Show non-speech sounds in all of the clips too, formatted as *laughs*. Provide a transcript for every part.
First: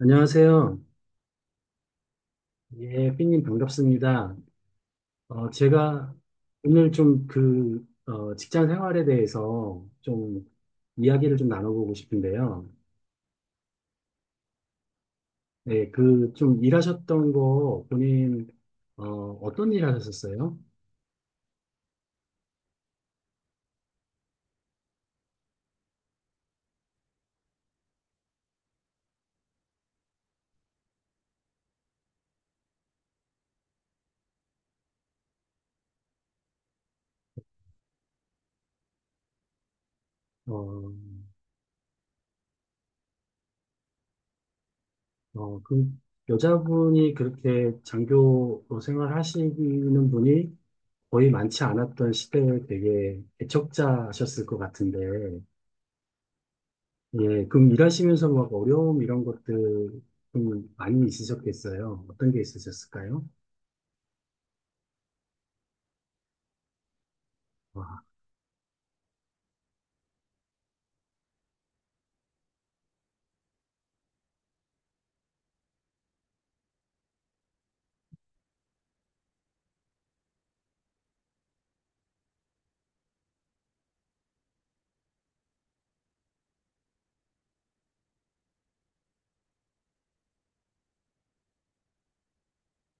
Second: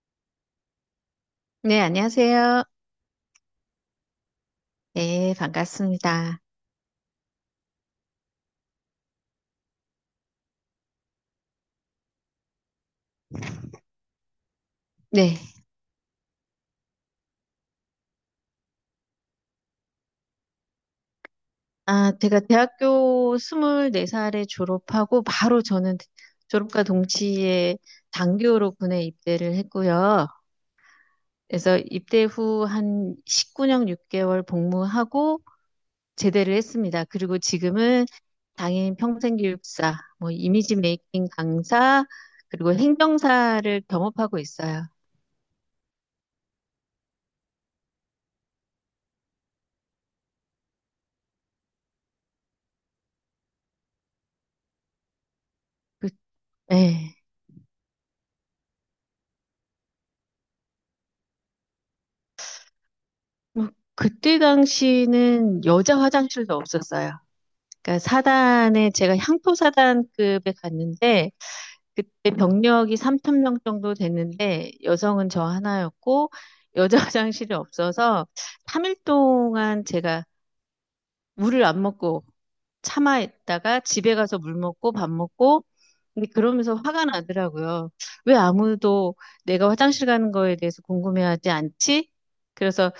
안녕하세요. 네, 안녕하세요. 예, 삐님 반갑습니다. 네, 제가 반갑습니다. 오늘 좀 직장 생활에 대해서 좀 이야기를 좀 나눠보고 싶은데요. 네. 네, 그 좀 일하셨던 거 본인, 어, 어떤 일 하셨었어요? 아, 제가 대학교 24살에 졸업하고 바로 저는 졸업과 동시에 장교로 군에 입대를 했고요. 그래서 입대 후 한 19년 6개월 복무하고 제대를 했습니다. 그리고 지금은 당인 평생교육사, 뭐 이미지 어, 메이킹 강사, 그리고 행정사를 겸업하고 있어요. 그 여자분이 그렇게 장교 생활하시는 분이 거의 많지 않았던 시대에 되게 애척자셨을 것 같은데, 그, 네. 예, 그럼 일하시면서 막 어려움 이런 것들 좀 많이 있으셨겠어요? 어떤 게 있으셨을까요? 뭐, 그때 당시는 여자 화장실도 없었어요. 그러니까 와, 사단에 제가 향토 사단급에 갔는데 그때 병력이 3천 명 정도 됐는데 여성은 저 하나였고 여자 *laughs* 화장실이 없어서 3일 동안 제가 물을 안 먹고 참아 있다가 집에 가서 물 먹고 밥 먹고, 근데 그러면서 화가 나더라고요. 왜 아무도 내가 화장실 가는 거에 대해서 궁금해하지 않지? 그래서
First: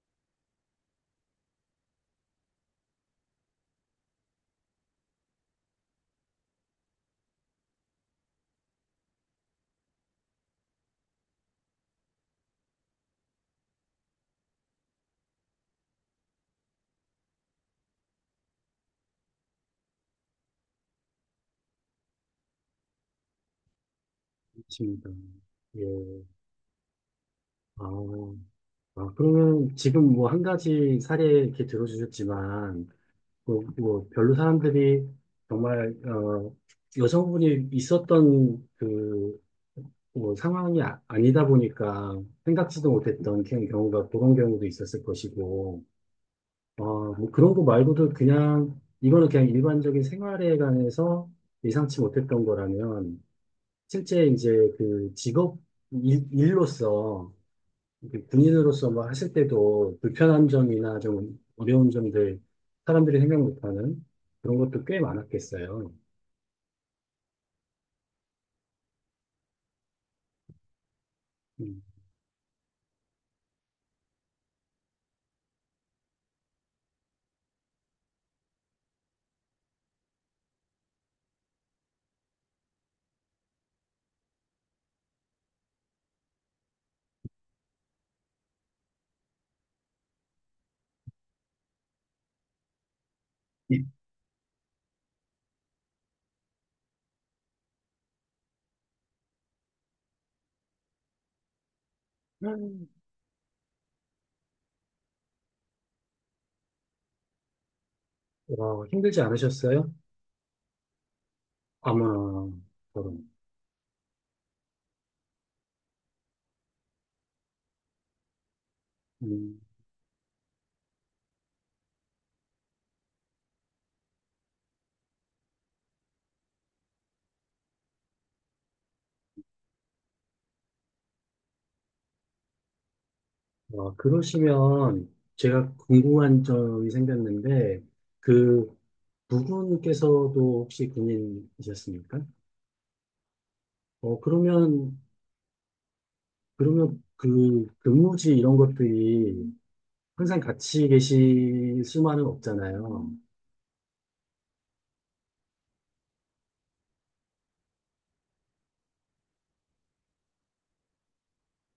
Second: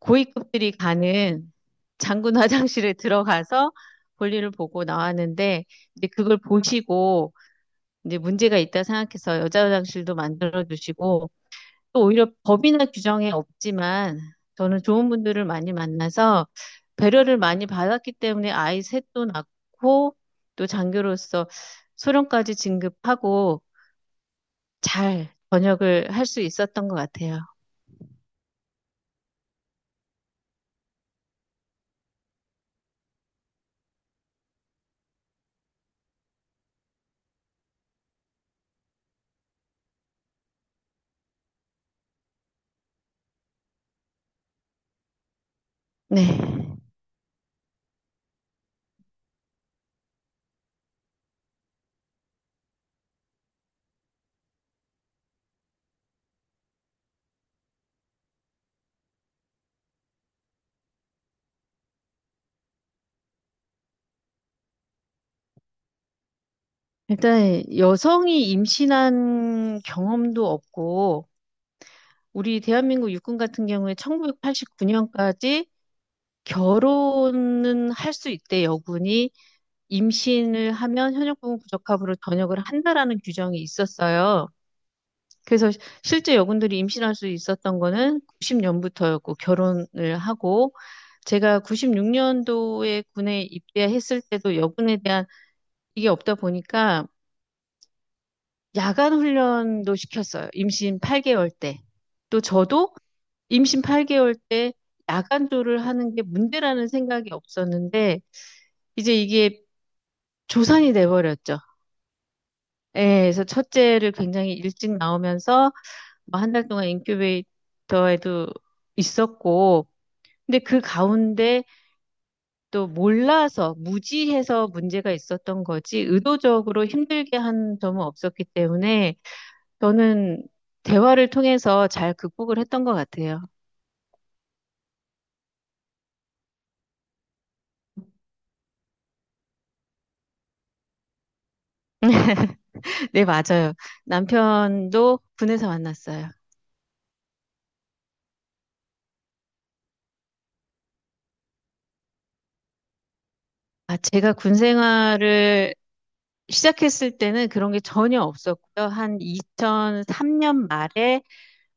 고위급들이 가는 장군 화장실에 들어가서 볼일을 보고 나왔는데 이제 그걸 보시고 이제 문제가 있다 생각해서 여자 화장실도 만들어 주시고, 또 오히려 법이나 규정에 없지만 저는 좋은 분들을 많이 만나서 배려를 많이 받았기 때문에 아이 셋도 낳고 또 장교로서 소령까지 진급하고 그렇습니다. 잘 예, 전역을 할 수 있었던 것 같아요. 아, 아, 그러면 지금 뭐 한 가지 사례 이렇게 들어주셨지만, 뭐, 뭐 별로 사람들이 정말, 여성분이 있었던 그, 뭐 상황이 니다 보니까 생각지도 못했던 그런 경우도 있었을 것이고, 네. 뭐 그런 거 말고도 그냥, 이거는 그냥 일반적인 생활에 관해서 예상치 못했던 거라면, 실제 이제 그 직업, 일로서, 그 군인으로서 뭐 하실 때도 불편한 점이나 좀 어려운 점들, 사람들이 생각 못하는 그런 것도 꽤 많았겠어요. 일단 여성이 임신한 경험도 없고, 음. 우리 대한민국 육군 같은 경우에 1989년까지 결혼은 할 수 있대, 여군이. 임신을 하면 현역부분 부적합으로 전역을 한다라는 규정이 있었어요. 그래서 실제 여군들이 임신할 수 있었던 거는 90년부터였고, 결혼을 하고 제가 96년도에 군에 입대했을 때도 여군에 대한 이게 없다 보니까 야간 훈련도 시켰어요. 임신 8개월 때. 또 음. 저도 임신 8개월 때 야간조를 하는 게 문제라는 생각이 없었는데 와, 이제 힘들지 이게 않으셨어요? 조산이 돼버렸죠. 아마, 예, 그럼. 그래서 첫째를 굉장히 일찍 나오면서 한 달 동안 인큐베이터에도 음. 있었고, 근데 그 가운데 또 몰라서 무지해서 문제가 있었던 거지 의도적으로 힘들게 한 점은 없었기 때문에 저는 대화를 통해서 잘 극복을 했던 것 같아요. 어, 그러시면 제가 궁금한 점이 생겼는데, 그 부부께서도 혹시 군인이셨습니까? *laughs* 네, 맞아요. 어, 그러면, 남편도 군에서 만났어요. 그러면 그 근무지 이런 것들이 항상 같이 계실 수만은 없잖아요. 아, 제가 군 생활을 시작했을 때는 그런 게 전혀 없었고요. 한 2003년 말에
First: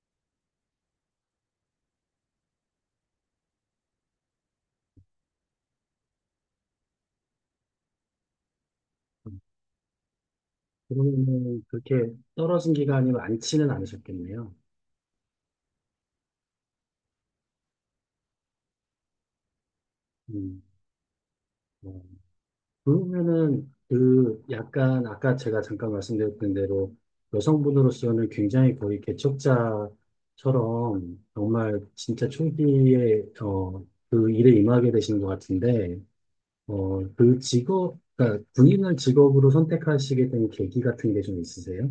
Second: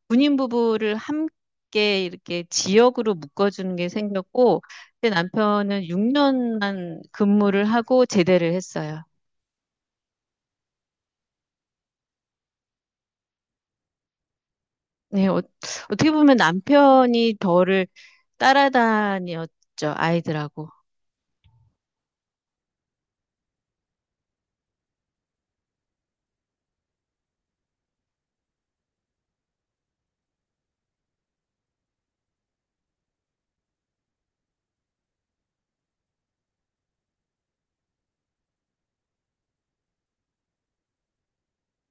군인 부부를 함께 이렇게 지역으로 묶어주는 게 생겼고, 제 남편은 6년만 근무를 하고 제대를 했어요. 그러면 그렇게 떨어진 기간이 많지는 않으셨겠네요. 네, 어 떻게 보면 남편이 저를 따라다녔죠, 음, 아이들하고. 어. 그러면은 그 약간 아까 제가 잠깐 말씀드렸던 대로 여성분으로서는 굉장히 거의 개척자처럼 정말 진짜 초기에 그 일에 임하게 되신 것 같은데 그 직업, 그러니까 군인을 직업으로 선택하시게 된 계기 같은 게 좀 있으세요?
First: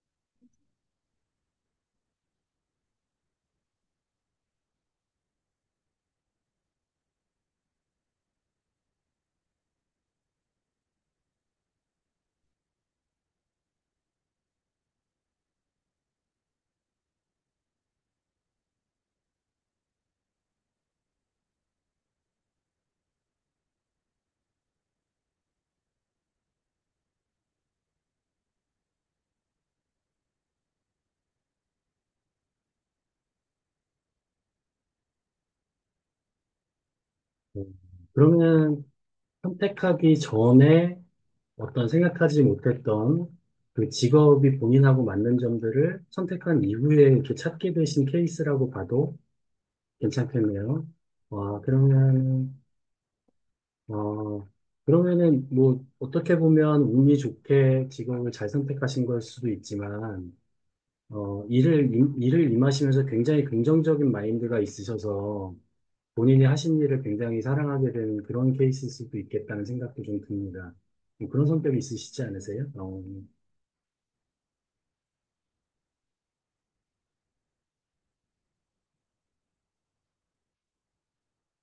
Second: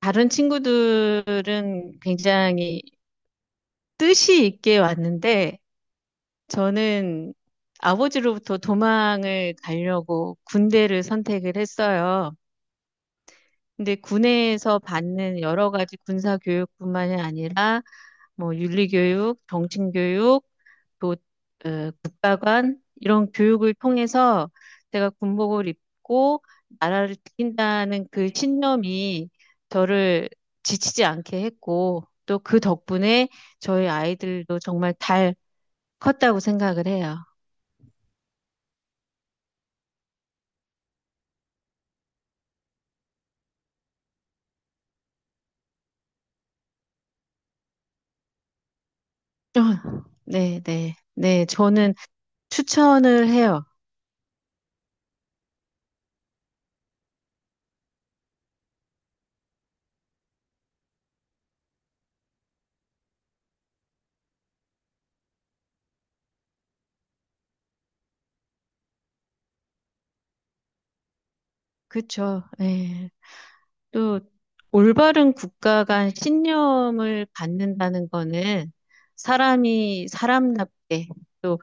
다른 친구들은 굉장히 뜻이 있게 왔는데, 저는 아버지로부터 도망을 가려고 군대를 선택을 했어요. 근데 군에서 받는 여러 가지 군사 교육뿐만이 아니라 뭐 윤리 교육, 정신 교육, 또 국가관 이런 교육을 통해서 제가 군복을 입고 나라를 지킨다는 그 신념이 저를 지치지 않게 했고, 또 그 덕분에 저희 아이들도 정말 잘 컸다고 생각을 해요. 음, 그러면 선택하기 전에 어떤 생각하지 못했던 그 직업이 본인하고 맞는 점들을 선택한 이후에 이렇게 찾게 되신 케이스라고 봐도 *laughs* 네, 괜찮겠네요. 네, 네. 와, 저는 그러면, 추천을 해요. 어, 그러면은 뭐 어떻게 보면 운이 좋게 직업을 잘 선택하신 걸 수도 있지만, 어, 일을 임하시면서 굉장히 긍정적인 마인드가 있으셔서 본인이 하신 일을 굉장히 사랑하게 되는 그런 케이스일 수도 있겠다는 생각도 좀 듭니다. 뭐 그런 성격이 있으시지 그쵸. 않으세요? 어. 네. 또 올바른 국가간 신념을 갖는다는 거는 사람이 사람답게 또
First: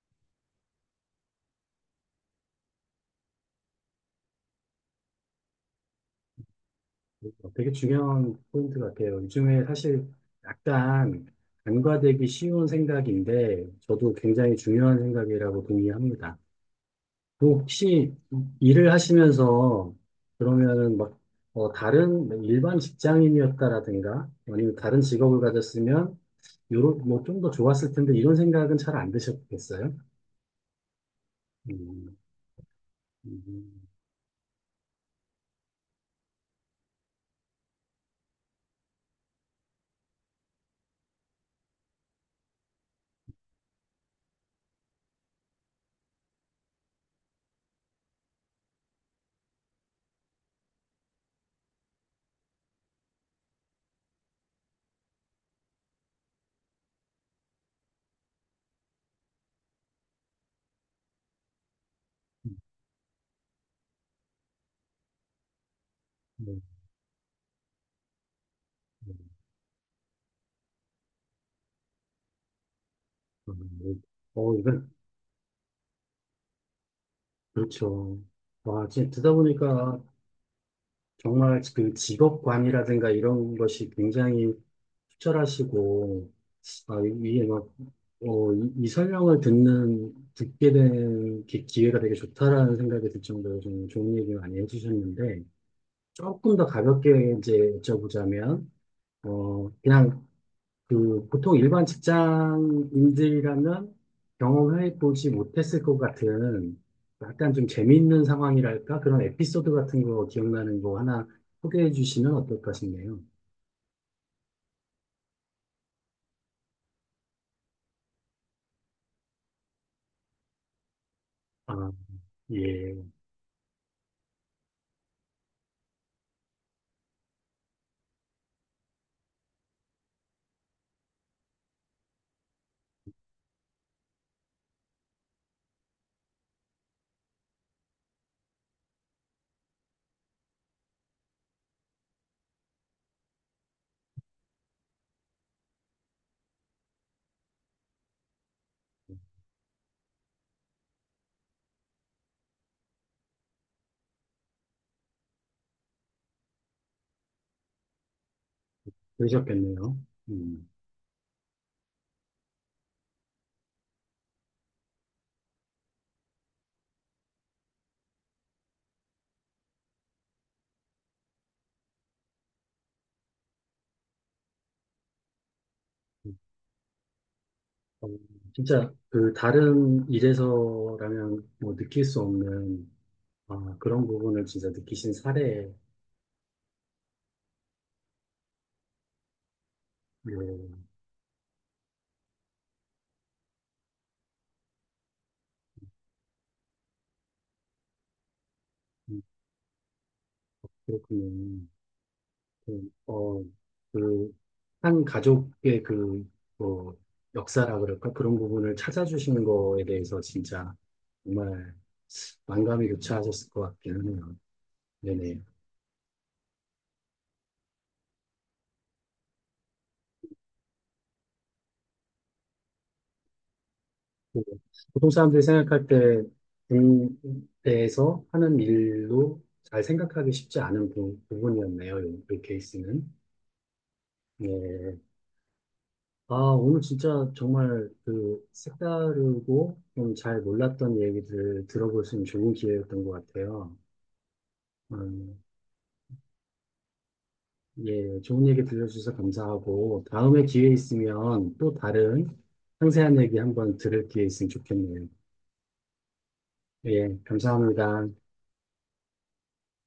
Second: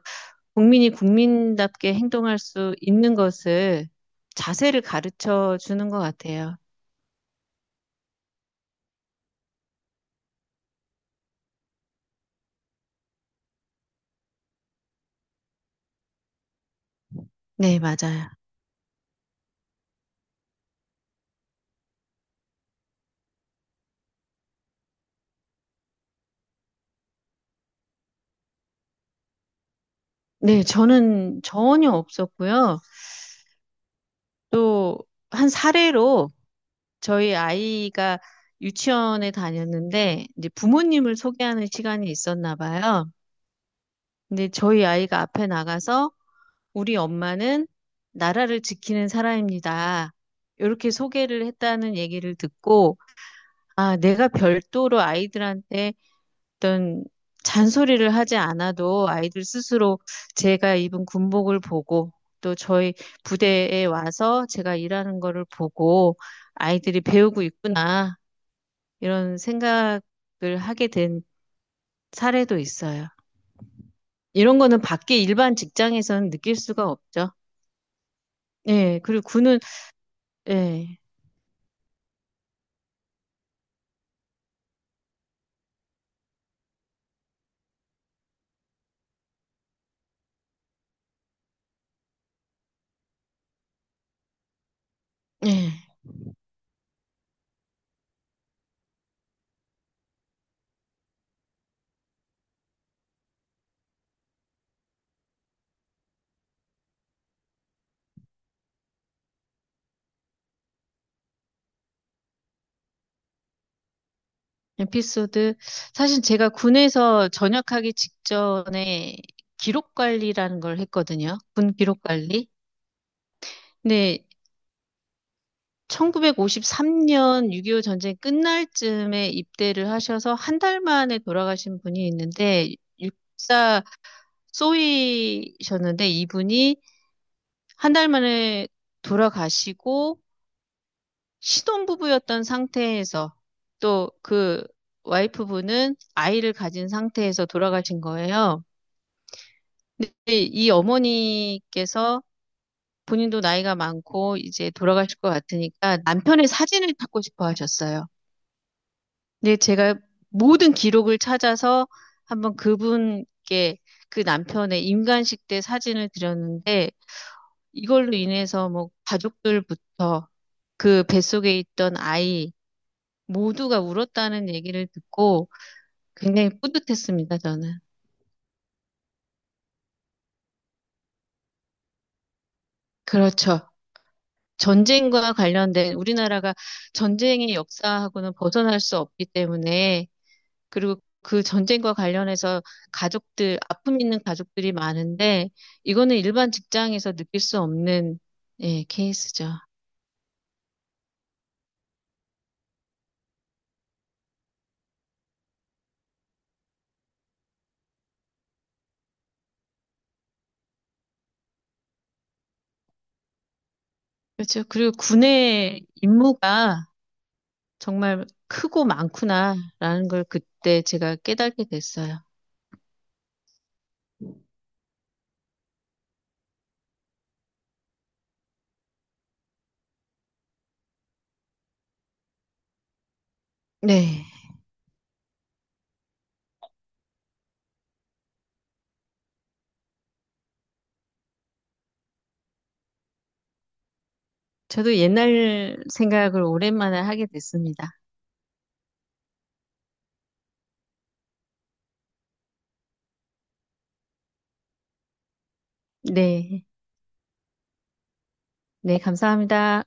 국민이 국민답게 행동할 수 있는 것을, 자세를 가르쳐 주는 것 같아요. 어, 되게 중요한 포인트 같아요. 요즘에 사실 약간 간과되기 쉬운 생각인데 저도 굉장히 중요한 생각이라고 동의합니다. 그 네, 혹시 맞아요. 일을 하시면서 그러면은 막 다른 뭐 일반 직장인이었다라든가 아니면 다른 직업을 가졌으면 요런 뭐좀 더 좋았을 텐데 이런 생각은 잘 안 드셨겠어요? 네, 저는 전혀 음, 없었고요. 음, 음, 또 한 사례로 저희 아이가 유치원에 다녔는데 이제 부모님을 소개하는 시간이 있었나 봐요. 근데 저희 아이가 앞에 나가서 우리 엄마는 나라를 지키는 사람입니다, 이렇게 소개를 했다는 얘기를 듣고, 아, 내가 별도로 아이들한테 어떤 잔소리를 하지 않아도 아이들 스스로 제가 입은 군복을 보고 또 저희 부대에 와서 제가 일하는 거를 보고 음, 아이들이 배우고 있구나, 음. 이런 생각을 하게 된 사례도 있어요. 음. 어, 이런 거는 이건 밖에 일반 직장에서는 느낄 수가 없죠. 그렇죠. 와, 예, 지금 그리고 듣다 군은, 보니까 예. 정말 그 직업관이라든가 이런 것이 굉장히 투철하시고, 아, 이게 막, 어, 이 설명을 듣게 된 기회가 되게 좋다라는 생각이 들 정도로 좀 좋은 얘기 많이 해주셨는데, 예. 조금 더 가볍게 이제 여쭤보자면, 어, 그냥 그 보통 일반 직장인들이라면 경험해 보지 못했을 것 같은 약간 좀 재미있는 상황이랄까? 그런 에피소드 같은 거 기억나는 거 하나 소개해 주시면 어떨까 싶네요. 에피소드. 사실 제가 군에서 전역하기 직전에 기록 관리라는 걸 했거든요. 군 아, 기록 관리. 예, 근데 1953년 6.25 전쟁 끝날 쯤에 입대를 하셔서 한 달 만에 돌아가신 분이 있는데 육사 쏘이셨는데, 이분이 한 달 만에 돌아가시고 신혼부부였던 상태에서 또 그 와이프분은 아이를 가진 상태에서 돌아가신 거예요. 근데 이 어머니께서 본인도 나이가 많고 이제 돌아가실 것 같으니까 남편의 사진을 찾고 싶어 하셨어요. 근데 제가 그러셨겠네요. 음. 모든 기록을 찾아서 한번 그분께 그 남편의 임관식 때 사진을 드렸는데 이걸로 인해서 뭐 가족들부터 그 뱃속에 있던 아이 모두가 울었다는 얘기를 듣고 굉장히 뿌듯했습니다, 저는. 어, 진짜 그 다른 일에서라면 뭐 느낄 수 없는 그렇죠. 아, 그런 부분을 진짜 느끼신 전쟁과 사례, 관련된, 우리나라가 전쟁의 역사하고는 벗어날 수 없기 때문에, 예, 그리고 그 전쟁과 관련해서 가족들, 아픔 있는 가족들이 많은데 이거는 일반 직장에서 느낄 수 없는, 예, 음, 케이스죠. 그렇군요. 그, 어, 그, 한 가족의 그, 뭐, 역사라 그럴까? 그런 부분을 찾아주신 거에 대해서 진짜 정말 만감이 교차하셨을 것 같기는 해요. 그렇죠. 그리고 네네. 군의 임무가 정말 크고 많구나라는 걸 그때 제가 깨닫게 됐어요. 그 보통 사람들이 생각할 때, 군대에서 하는 일로 잘 생각하기 쉽지 않은 부분이었네요. 이 케이스는. 네. 네. 아, 오늘 진짜 정말 그 색다르고 좀 잘 몰랐던 얘기들 들어볼 수 있는 좋은 기회였던 것 같아요. 저도 음, 옛날 생각을 오랜만에 하게 됐습니다. 예, 좋은 얘기 들려주셔서 감사하고, 다음에 기회 있으면 또 다른 상세한 얘기 한번 들을 기회 있으면 좋겠네요. 네. 예, 감사합니다. 네, 감사합니다.